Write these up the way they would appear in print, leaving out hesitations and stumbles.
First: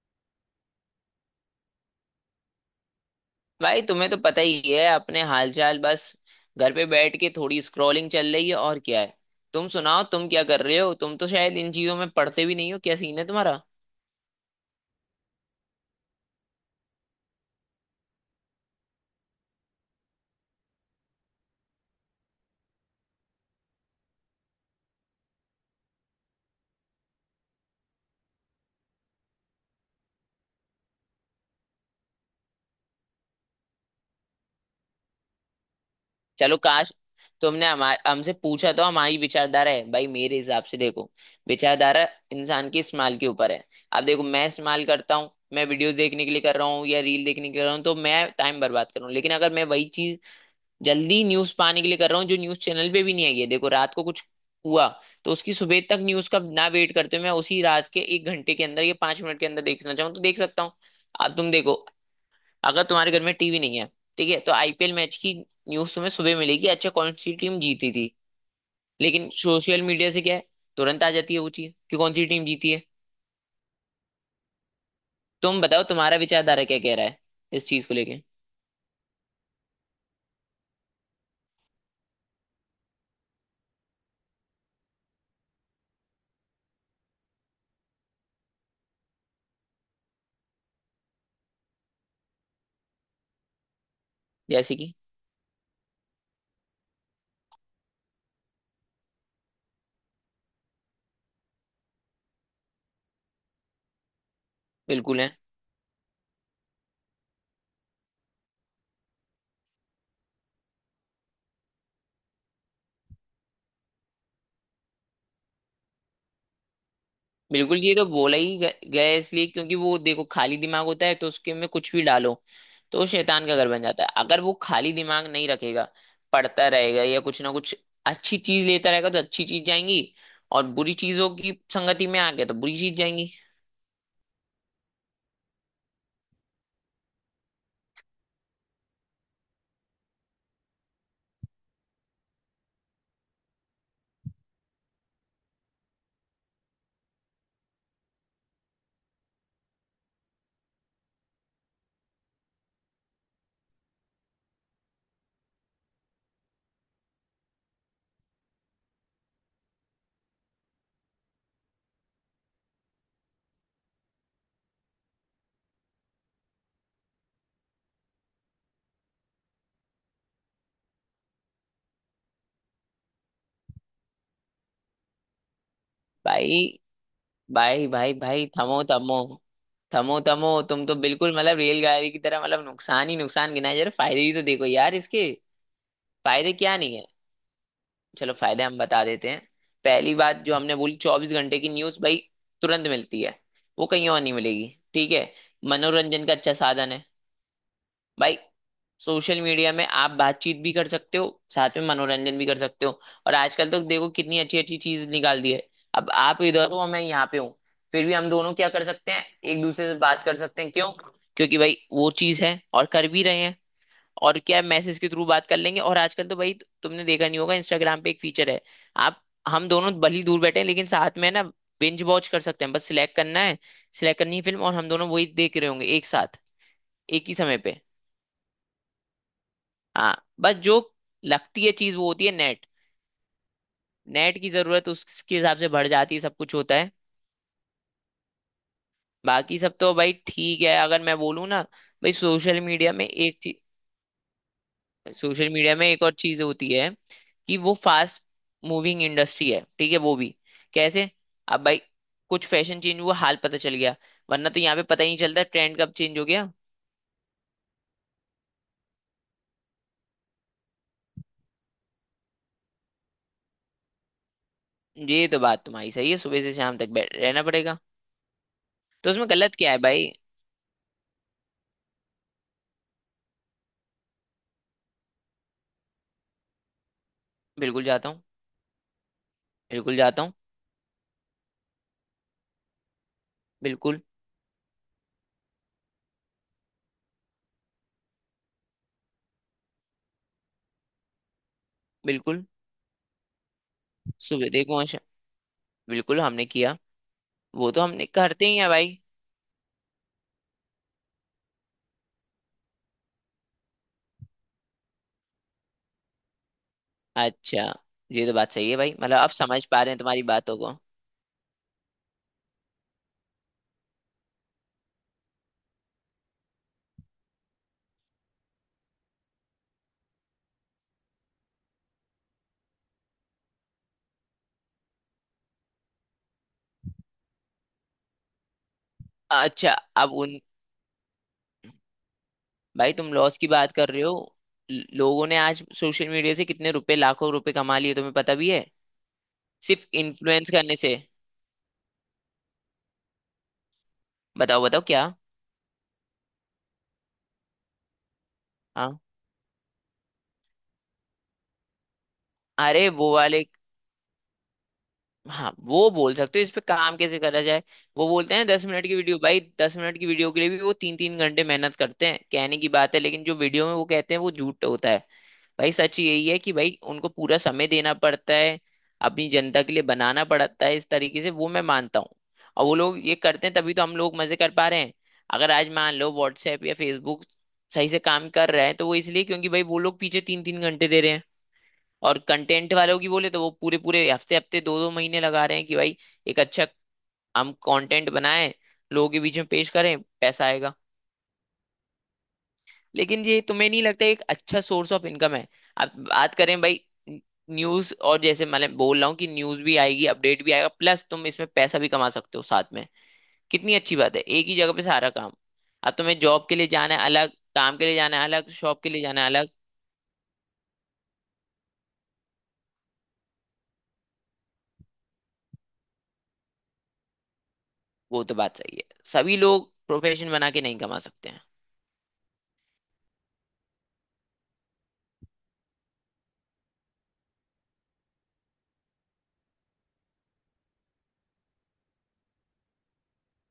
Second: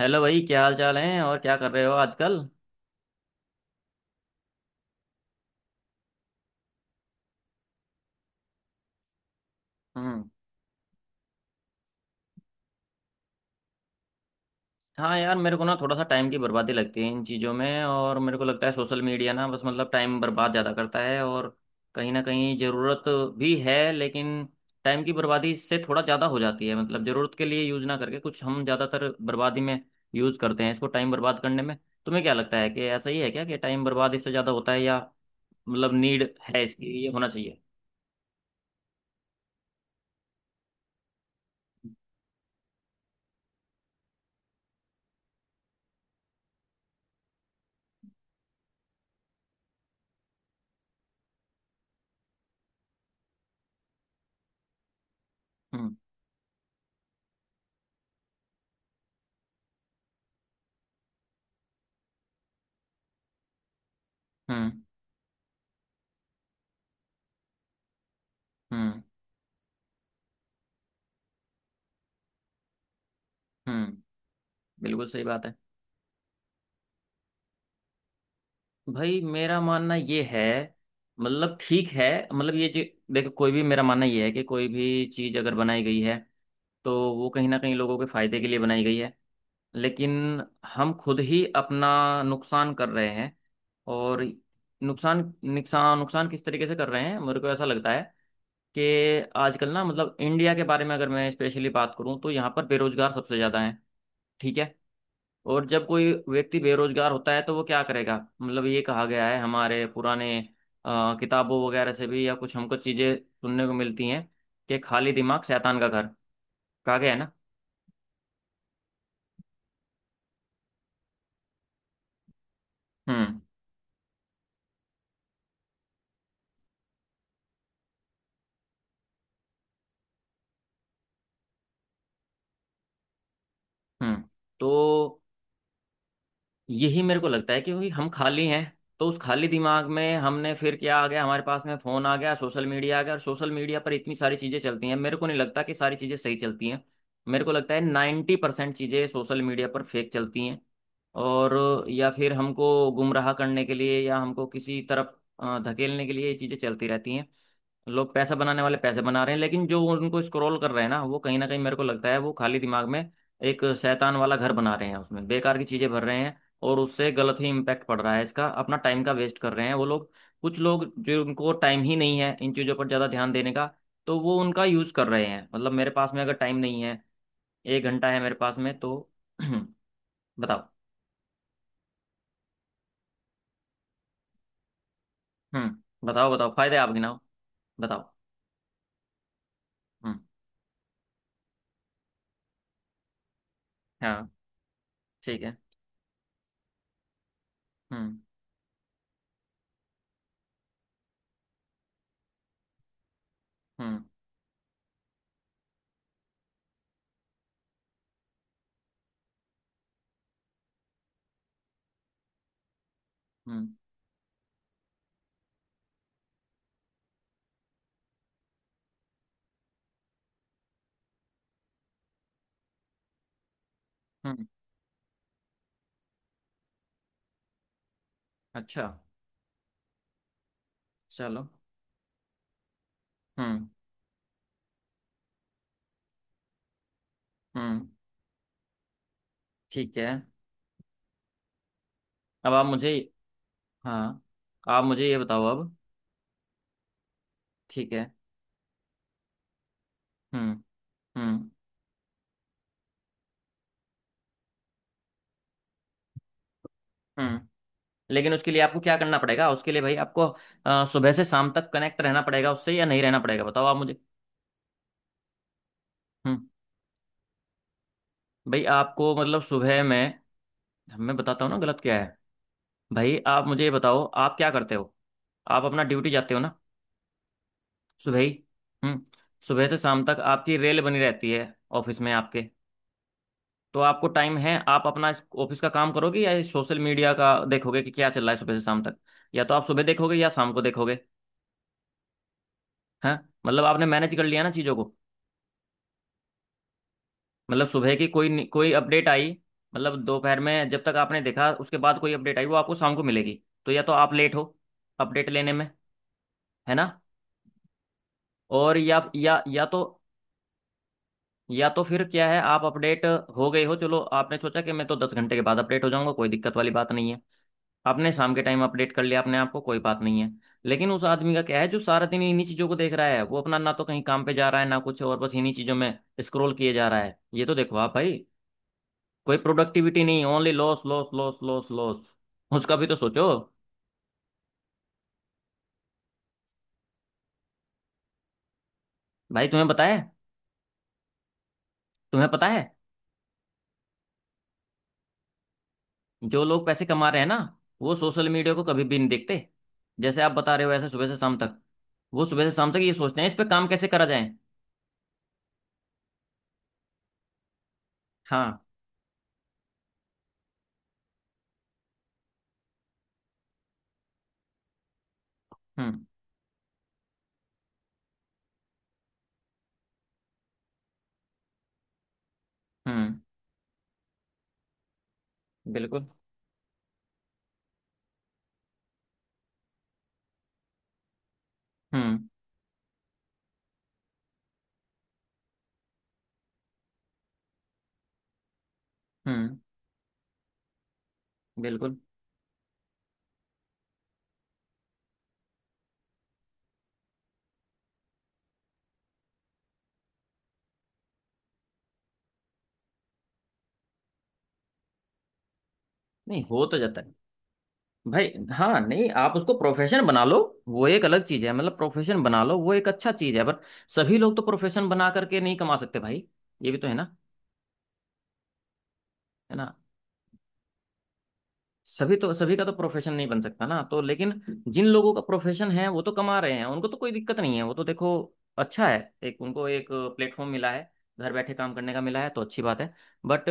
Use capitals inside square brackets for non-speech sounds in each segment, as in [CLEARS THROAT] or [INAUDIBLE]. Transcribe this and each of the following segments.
Hello भाई, क्या हाल चाल है और क्या कर रहे हो आजकल। भाई तुम्हें तो पता ही है, अपने हालचाल बस। घर पे बैठ के थोड़ी स्क्रॉलिंग चल रही है, और क्या है। तुम सुनाओ, हम्म। तुम क्या कर रहे हो? तुम तो शायद इन चीजों में पढ़ते भी नहीं हो, क्या सीन है तुम्हारा? हाँ यार, मेरे को ना थोड़ा सा टाइम की बर्बादी लगती है इन चीज़ों में। और मेरे को लगता है सोशल मीडिया ना बस मतलब टाइम बर्बाद ज़्यादा करता है। और कहीं ना कहीं ज़रूरत भी है, लेकिन टाइम की बर्बादी इससे थोड़ा ज़्यादा हो जाती है। मतलब ज़रूरत के लिए यूज़ ना करके कुछ हम ज़्यादातर बर्बादी में यूज़ करते हैं इसको, टाइम बर्बाद करने में। तुम्हें क्या लगता है कि ऐसा ही है क्या, कि टाइम बर्बाद इससे ज़्यादा होता है या मतलब नीड चलो है काश इसकी, ये होना चाहिए। तुमने हमारे हमसे पूछा, तो हमारी विचारधारा है भाई। मेरे हिसाब से देखो, विचारधारा इंसान के इस्तेमाल के ऊपर है। अब देखो, मैं इस्तेमाल करता हूँ, मैं वीडियो देखने के लिए कर रहा हूँ या रील देखने के लिए कर रहा हूँ तो मैं टाइम बर्बाद कर रहा हूँ, लेकिन अगर मैं वही चीज जल्दी न्यूज पाने के लिए कर रहा हूँ जो न्यूज चैनल पे भी नहीं आई है। देखो, रात को कुछ हुआ तो उसकी सुबह हम्म। तक न्यूज का ना वेट करते हुए मैं उसी रात के एक घंटे के अंदर या 5 मिनट के अंदर देखना चाहूँ तो देख सकता हूँ। अब तुम देखो, अगर तुम्हारे घर में टीवी नहीं है ठीक है, तो हम्म। आईपीएल मैच की न्यूज तुम्हें सुबह मिलेगी। अच्छा, कौन सी टीम जीती थी। हम्म। लेकिन सोशल मीडिया से क्या है, तुरंत आ जाती है वो चीज कि कौन सी टीम जीती है। हम्म। बिल्कुल सही बात है। तुम बताओ, तुम्हारा विचारधारा क्या कह रहा है इस चीज को लेके। भाई मेरा मानना ये है, मतलब ठीक है, मतलब ये जो, देखो कोई भी, मेरा मानना ये है कि कोई भी चीज़ अगर बनाई गई है तो वो कहीं ना कहीं लोगों के फायदे के लिए बनाई गई है। लेकिन हम खुद ही अपना नुकसान कर रहे हैं। और जैसे कि। नुकसान, नुकसान, नुकसान किस तरीके से कर रहे हैं? मेरे को ऐसा लगता है कि आजकल ना मतलब इंडिया के बारे में अगर मैं स्पेशली बात करूं तो यहाँ पर बेरोजगार सबसे ज़्यादा है, ठीक है। बिल्कुल है। और जब कोई व्यक्ति बेरोजगार होता है तो वो क्या करेगा? मतलब ये कहा गया है हमारे पुराने किताबों वगैरह से भी, या कुछ हमको चीजें सुनने को मिलती हैं कि खाली दिमाग शैतान का घर, कहा गया है ना। बिल्कुल, ये तो बोला ही गया है, इसलिए क्योंकि वो देखो खाली दिमाग होता है तो उसके में कुछ भी डालो तो वो हम्म। शैतान का घर बन जाता है। अगर वो खाली दिमाग नहीं रखेगा, पढ़ता रहेगा या कुछ ना कुछ अच्छी चीज लेता रहेगा तो अच्छी चीज जाएंगी। और बुरी चीजों की संगति में आ गया तो बुरी चीज जाएंगी। हम्म। तो यही मेरे को लगता है, क्योंकि हम खाली हैं, तो उस खाली दिमाग में हमने फिर क्या आ गया, हमारे पास में फोन आ गया, सोशल मीडिया आ गया। और सोशल मीडिया पर इतनी सारी चीजें चलती हैं, मेरे को नहीं लगता कि सारी चीजें सही चलती हैं। मेरे को लगता है 90% चीजें सोशल मीडिया पर फेक चलती हैं। और या फिर हमको गुमराह करने के लिए, या हमको किसी तरफ धकेलने के लिए ये चीज़ें चलती रहती हैं। लोग पैसा बनाने वाले पैसे बना रहे हैं, लेकिन जो उनको स्क्रॉल कर रहे हैं ना, वो कहीं ना कहीं मेरे को लगता है वो खाली दिमाग में एक शैतान वाला घर बना रहे हैं, उसमें बेकार की चीज़ें भर रहे हैं। और उससे गलत ही इम्पैक्ट पड़ रहा है इसका, अपना टाइम का वेस्ट कर रहे हैं वो लोग। कुछ लोग जो उनको टाइम ही नहीं है इन चीज़ों पर ज़्यादा ध्यान देने का, तो वो उनका यूज़ कर रहे हैं। मतलब मेरे पास में अगर टाइम भाई नहीं है, एक भाई घंटा भाई है मेरे भाई, पास में थमो तो थमो थमो [CLEARS THROAT] थमो! बताओ। तुम तो बिल्कुल मतलब रेलगाड़ी की तरह, मतलब नुकसान ही नुकसान गिनाए जा रहे। फायदे ही तो देखो यार इसके। हम्म, बताओ बताओ, फायदे फायदे क्या आप नहीं है। गिनाओ, बताओ। चलो, फायदे हम बता देते हैं। पहली हम्म। बात जो हमने बोली, 24 घंटे की न्यूज भाई, तुरंत मिलती है, वो कहीं और हाँ। नहीं मिलेगी, ठीक है। ठीक है। मनोरंजन का अच्छा साधन है हम्म। भाई। सोशल मीडिया में आप बातचीत भी कर सकते हो, साथ में मनोरंजन भी कर सकते हो। और आजकल तो हम्म। देखो कितनी अच्छी अच्छी चीज निकाल दी है। अब आप इधर हो, मैं यहाँ पे हूँ, फिर भी हम दोनों क्या कर सकते हैं? एक दूसरे से बात कर सकते हैं। क्यों? क्योंकि भाई वो चीज है, और कर भी रहे हैं। हम्म। और क्या, मैसेज के थ्रू बात कर लेंगे। और आजकल तो भाई तुमने देखा नहीं होगा, इंस्टाग्राम पे एक फीचर है। आप, हम दोनों भली दूर बैठे हैं लेकिन साथ में है ना, बिंज वॉच कर सकते हैं। बस सिलेक्ट करना है, सिलेक्ट करनी है हम्म। फिल्म, और हम दोनों वही देख रहे होंगे एक साथ, एक ही समय पे। अच्छा। हाँ, बस जो चलो। लगती है चीज वो होती है नेट। हम्म। नेट की जरूरत उसके हिसाब से बढ़ जाती है, सब कुछ होता है। हम्म। बाकी सब तो ठीक है। भाई ठीक है, अगर मैं बोलूँ ना, भाई अब आप मुझे, हाँ, आप मुझे ये बताओ सोशल मीडिया अब। में एक और चीज होती है कि वो ठीक है। फास्ट मूविंग इंडस्ट्री है, ठीक है वो भी। हम्म। कैसे? हम्म। अब भाई कुछ फैशन चेंज हुआ हाल पता चल गया, वरना तो यहाँ पे पता ही नहीं चलता ट्रेंड कब चेंज हो गया। हम्म। लेकिन उसके लिए आपको क्या करना पड़ेगा? उसके लिए भाई आपको सुबह से शाम तक कनेक्ट रहना पड़ेगा उससे, या नहीं रहना पड़ेगा, बताओ आप मुझे। ये तो बात तुम्हारी सही है, सुबह हम्म। से शाम तक बैठ रहना पड़ेगा। भाई तो आपको उसमें मतलब गलत क्या है सुबह भाई? में, मैं बताता हूँ ना गलत क्या है। भाई आप मुझे ये बताओ, आप क्या करते हो? आप अपना ड्यूटी जाते हो ना, बिल्कुल जाता सुबह हूँ। ही। हम्म। सुबह से बिल्कुल शाम तक जाता हूँ। आपकी रेल बनी रहती है ऑफिस में, आपके। तो बिल्कुल। आपको टाइम है, आप अपना ऑफिस का काम करोगे या सोशल मीडिया का देखोगे कि क्या चल रहा है सुबह से शाम तक? या तो आप सुबह देखोगे या शाम को देखोगे। बिल्कुल। हाँ। मतलब आपने मैनेज कर लिया सुबह ना चीज़ों देखो, को, अच्छा। बिल्कुल हमने किया। मतलब वो तो सुबह की हमने कोई करते ही है कोई भाई। अपडेट आई, मतलब दोपहर में जब तक आपने देखा उसके बाद कोई अपडेट आई, वो आपको शाम को मिलेगी, तो या तो आप लेट हो अपडेट लेने में, है ना। अच्छा, ये तो बात सही है और भाई, मतलब अब समझ पा रहे हैं तुम्हारी बातों को। या तो फिर क्या है, आप अपडेट हो गए हो, चलो आपने सोचा कि मैं तो 10 घंटे के बाद अपडेट हो जाऊंगा, कोई दिक्कत वाली बात नहीं है, आपने शाम के टाइम अपडेट कर लिया अपने आप को, कोई बात नहीं है। लेकिन उस आदमी का क्या है जो सारा दिन इन्हीं चीज़ों को देख रहा है, वो अपना ना तो कहीं काम पे जा रहा है ना कुछ और, बस इन्हीं चीज़ों में स्क्रॉल किए जा रहा है, ये तो देखो आप भाई, कोई अच्छा, प्रोडक्टिविटी अब नहीं, उन। Only loss, loss, loss, loss, loss. उसका भी भाई तो तुम सोचो। लॉस की बात कर रहे हो, लोगों ने आज सोशल मीडिया से कितने रुपए, लाखों रुपए कमा लिए, तुम्हें पता भी है? भाई तुम्हें सिर्फ बताया, इन्फ्लुएंस करने से। तुम्हें पता है बताओ, बताओ क्या। जो लोग पैसे कमा रहे हैं ना, वो सोशल मीडिया को कभी भी हाँ। नहीं देखते जैसे आप बता रहे हो ऐसे सुबह से शाम तक। वो सुबह से शाम तक अरे, ये वो सोचते हैं इस पे वाले। काम कैसे करा जाए। हाँ, वो बोल सकते हो इस पे काम कैसे करा जाए। वो बोलते हैं हाँ। 10 मिनट की वीडियो, भाई 10 मिनट की वीडियो के लिए भी वो तीन तीन घंटे मेहनत करते हैं, कहने की बात है, लेकिन जो वीडियो में वो कहते हैं वो झूठ होता है। भाई सच हम्म। यही है कि भाई उनको पूरा समय देना पड़ता है, अपनी जनता के लिए बनाना पड़ता है इस तरीके से, वो मैं मानता हूँ। और वो लोग ये हम्म। करते हैं तभी तो हम लोग मजे कर पा रहे हैं। अगर आज मान बिल्कुल। लो व्हाट्सएप या फेसबुक सही से काम कर रहा है, तो वो इसलिए क्योंकि भाई वो लोग पीछे तीन तीन घंटे दे रहे हैं। हम्म। और कंटेंट वालों की बोले तो वो पूरे पूरे हफ्ते हफ्ते दो दो महीने लगा रहे हैं कि भाई एक अच्छा हम कंटेंट बनाएं, लोगों के बीच में हम्म। पेश करें, पैसा आएगा। बिल्कुल। लेकिन ये तुम्हें नहीं लगता एक अच्छा सोर्स ऑफ इनकम है? आप बात करें भाई न्यूज, और जैसे मैं बोल रहा हूँ कि न्यूज भी आएगी, अपडेट भी आएगा, प्लस तुम इसमें पैसा भी कमा सकते हो साथ में। कितनी अच्छी बात है, एक ही जगह पे सारा काम। अब तुम्हें नहीं जॉब के हो लिए तो जाना जाता है है अलग, काम के लिए जाना है भाई। अलग, हाँ शॉप के लिए नहीं, जाना है आप अलग। उसको प्रोफेशन बना लो, वो एक अलग चीज है, मतलब प्रोफेशन बना लो वो एक अच्छा चीज है, पर सभी लोग तो प्रोफेशन बना करके नहीं कमा सकते भाई, ये भी तो है ना, वो तो बात सही है, सभी है लोग ना। प्रोफेशन बना के नहीं कमा सकते हैं। सभी का तो प्रोफेशन नहीं बन सकता ना, तो लेकिन जिन लोगों का प्रोफेशन है वो तो कमा रहे हैं, उनको तो कोई दिक्कत नहीं है, वो तो देखो अच्छा है, एक उनको एक प्लेटफॉर्म मिला है घर बैठे काम करने का, मिला है तो अच्छी बात है। बट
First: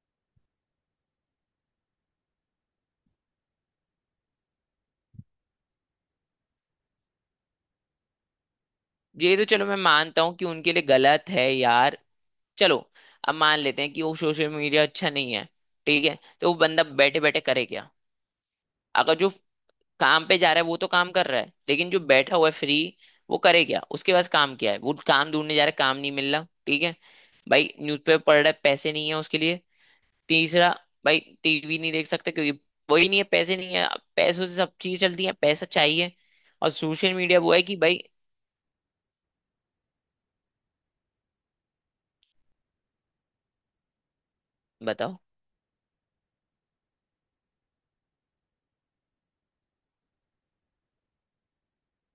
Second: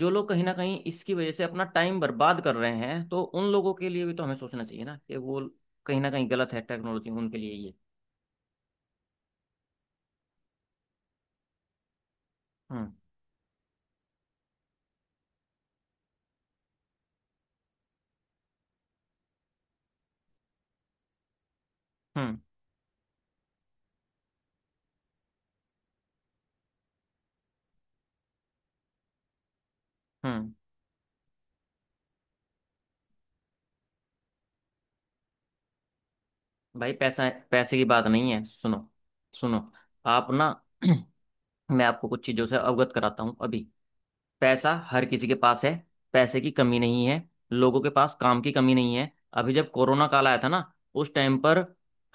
जो लोग कहीं ना कहीं इसकी वजह से अपना टाइम बर्बाद कर रहे हैं, तो उन लोगों के लिए भी तो हमें सोचना चाहिए ना, कि वो कहीं ना कहीं गलत है, टेक्नोलॉजी उनके लिए ये। ये तो चलो मैं मानता हूँ कि उनके लिए गलत है यार। चलो। हम्म। अब मान लेते हैं कि वो सोशल मीडिया अच्छा नहीं है ठीक है, तो वो बंदा बैठे बैठे करे क्या? अगर जो काम पे जा रहा है वो तो काम कर रहा है, लेकिन जो बैठा हम्म। हुआ है फ्री, वो करे क्या? उसके पास काम क्या है? वो काम ढूंढने जा रहा है, काम नहीं मिल रहा, ठीक है। भाई न्यूज़पेपर पढ़ रहा है, पैसे नहीं है उसके लिए। हम्म। तीसरा, भाई टीवी नहीं देख सकता क्योंकि वही नहीं है, पैसे नहीं है। पैसों से सब चीज चलती है, पैसा चाहिए। और भाई सोशल पैसा, मीडिया वो है पैसे कि की भाई। बात नहीं है, सुनो सुनो, आप ना [CLEARS THROAT] मैं आपको कुछ चीज़ों से अवगत कराता हूँ अभी। पैसा हर बताओ। किसी के पास है, पैसे की कमी नहीं है, लोगों के पास काम की कमी नहीं है। अभी जब कोरोना काल आया था ना, उस टाइम पर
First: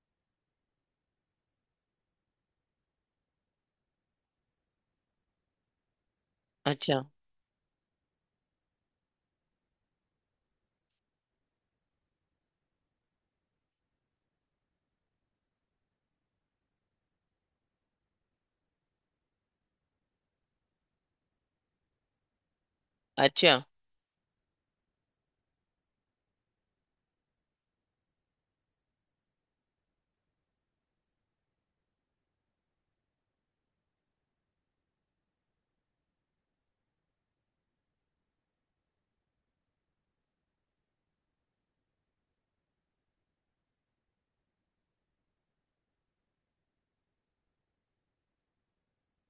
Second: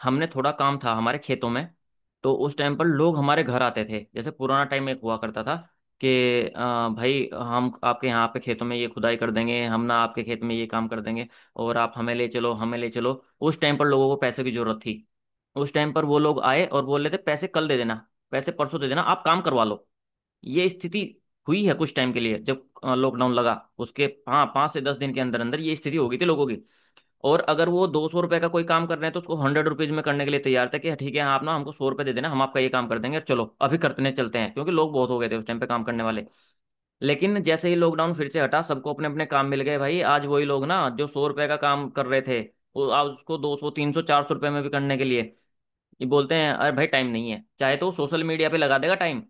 हमने, थोड़ा काम था हमारे खेतों में, तो उस टाइम पर लोग हमारे घर आते थे, जैसे पुराना टाइम एक हुआ करता था, कि अच्छा। भाई हम आपके यहाँ पे खेतों में ये खुदाई कर देंगे, हम ना आपके खेत में ये काम कर देंगे और आप हमें ले चलो, हमें ले चलो। उस टाइम पर लोगों को पैसे की जरूरत थी, उस टाइम पर वो लोग आए और बोल रहे थे पैसे कल दे देना, पैसे परसों दे देना, आप काम करवा लो। ये स्थिति हुई है कुछ टाइम के लिए जब लॉकडाउन लगा। अच्छा। उसके हाँ 5 से 10 दिन के अंदर अंदर ये स्थिति हो गई थी लोगों की। और अगर वो 200 रुपए का कोई काम कर रहे हैं तो उसको 100 रुपीज में करने के लिए तैयार था, कि "हाँ, ठीक है, आप ना हमको 100 रुपए दे देना, हम आपका ये काम कर देंगे, चलो अभी करते हैं, चलते हैं", क्योंकि लोग बहुत हो गए थे उस टाइम पे काम करने वाले। लेकिन जैसे ही लॉकडाउन फिर से हटा, सबको अपने अपने काम मिल गए, भाई आज वही लोग ना जो 100 रुपए का काम कर रहे थे, वो आज उसको 200, 300, 400 रुपए में भी करने के लिए ये बोलते हैं अरे भाई टाइम नहीं है, चाहे तो सोशल मीडिया पे लगा देगा टाइम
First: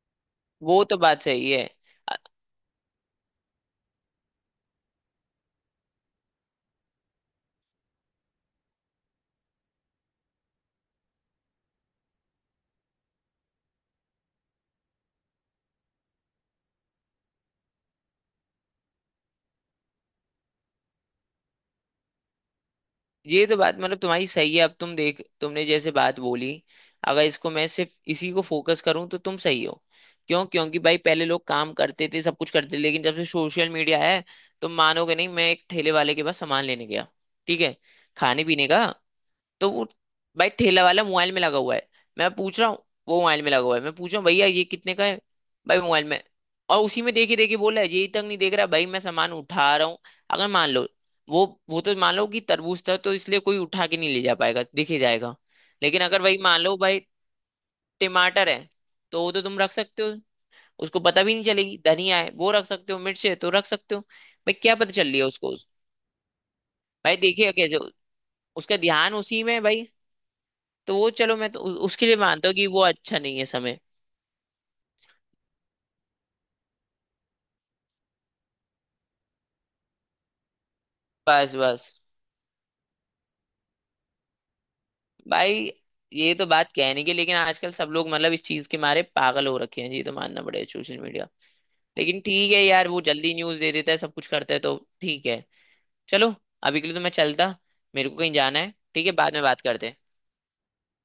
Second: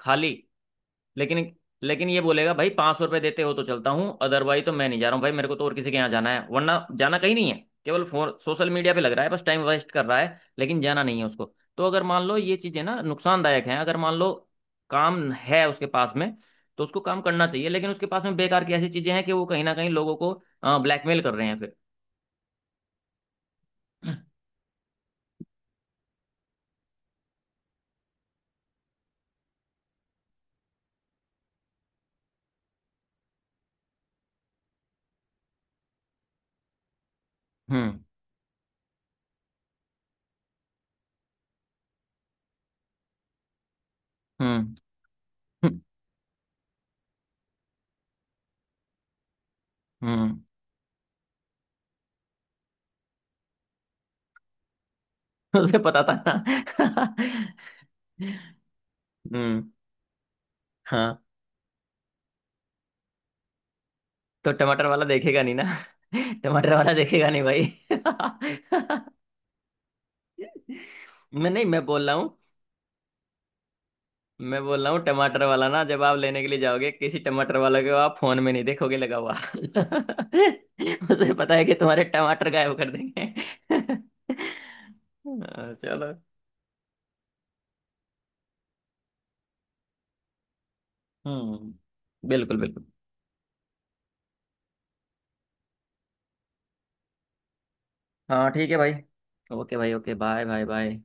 खाली। वो तो बात सही लेकिन है। लेकिन ये बोलेगा भाई 500 रुपये देते हो तो चलता हूँ, अदरवाइज तो मैं नहीं जा रहा हूँ भाई, मेरे को तो और किसी के यहाँ जाना है, वरना जाना कहीं नहीं है, केवल फोन सोशल मीडिया पे लग रहा है, बस टाइम वेस्ट कर रहा है, लेकिन जाना नहीं है उसको। तो अगर मान लो ये चीजें ना नुकसानदायक हैं, अगर मान लो काम है उसके पास में तो उसको काम करना चाहिए, लेकिन उसके पास में बेकार की ऐसी चीजें हैं कि वो कहीं ना कहीं लोगों को ब्लैकमेल कर रहे हैं फिर। ये तो बात मतलब तुम्हारी सही है, अब तुम देख तुमने जैसे बात बोली, अगर इसको मैं सिर्फ इसी को फोकस करूं तो तुम सही हो। क्यों? क्योंकि भाई पहले लोग काम करते थे, सब कुछ करते थे, लेकिन जब से सोशल मीडिया है। तुम मानोगे नहीं, मैं एक ठेले वाले के पास सामान लेने गया, ठीक है, हम्म। खाने पीने का। तो वो, भाई ठेला वाला मोबाइल में लगा हुआ है, मैं पूछ रहा हूँ, वो मोबाइल में लगा हुआ है, मैं पूछ रहा हूँ भैया ये हम्म। कितने का है। हम्म। भाई मोबाइल में, और उसी में देखे देखे बोला है, यही तक नहीं देख रहा, भाई मैं सामान उठा रहा हूँ। हम्म, अगर मान लो वो तो मान लो कि तरबूज था तो इसलिए कोई उठा के नहीं ले जा पाएगा, दिखे जाएगा। [LAUGHS] उसे पता लेकिन अगर वही मान लो भाई था। [LAUGHS] टमाटर है, तो वो तो तुम हम्म। रख सकते हो, उसको हाँ, पता भी नहीं चलेगी। धनिया है वो रख सकते हो, मिर्च है तो रख सकते हो, तो भाई क्या टमाटर पता वाला चल रही है देखेगा नहीं उसको। ना। [LAUGHS] टमाटर वाला भाई देखेगा नहीं देखिए भाई। कैसे उसका ध्यान उसी में है भाई। तो वो [LAUGHS] चलो मैं मैं तो नहीं, उसके लिए मानता हूँ कि वो अच्छा नहीं है समय। मैं बोल रहा हूँ टमाटर वाला ना, जब आप लेने के लिए जाओगे किसी टमाटर वाले को, आप फोन में नहीं देखोगे लगा हुआ। [LAUGHS] उसे पता बस है कि बस तुम्हारे टमाटर गायब कर देंगे। [LAUGHS] भाई, हाँ, चलो। ये तो बात कहने की, लेकिन आजकल सब लोग मतलब इस चीज के मारे पागल हो रखे हैं, ये तो मानना पड़ेगा, सोशल मीडिया। हम्म, लेकिन ठीक बिल्कुल है बिल्कुल। यार, वो जल्दी न्यूज दे देता है, सब कुछ करता है तो ठीक है। चलो, अभी के लिए तो मैं चलता, मेरे को कहीं हाँ जाना ठीक है, है भाई, ठीक है, बाद में बात ओके करते भाई, हैं। Okay, bye bye bye.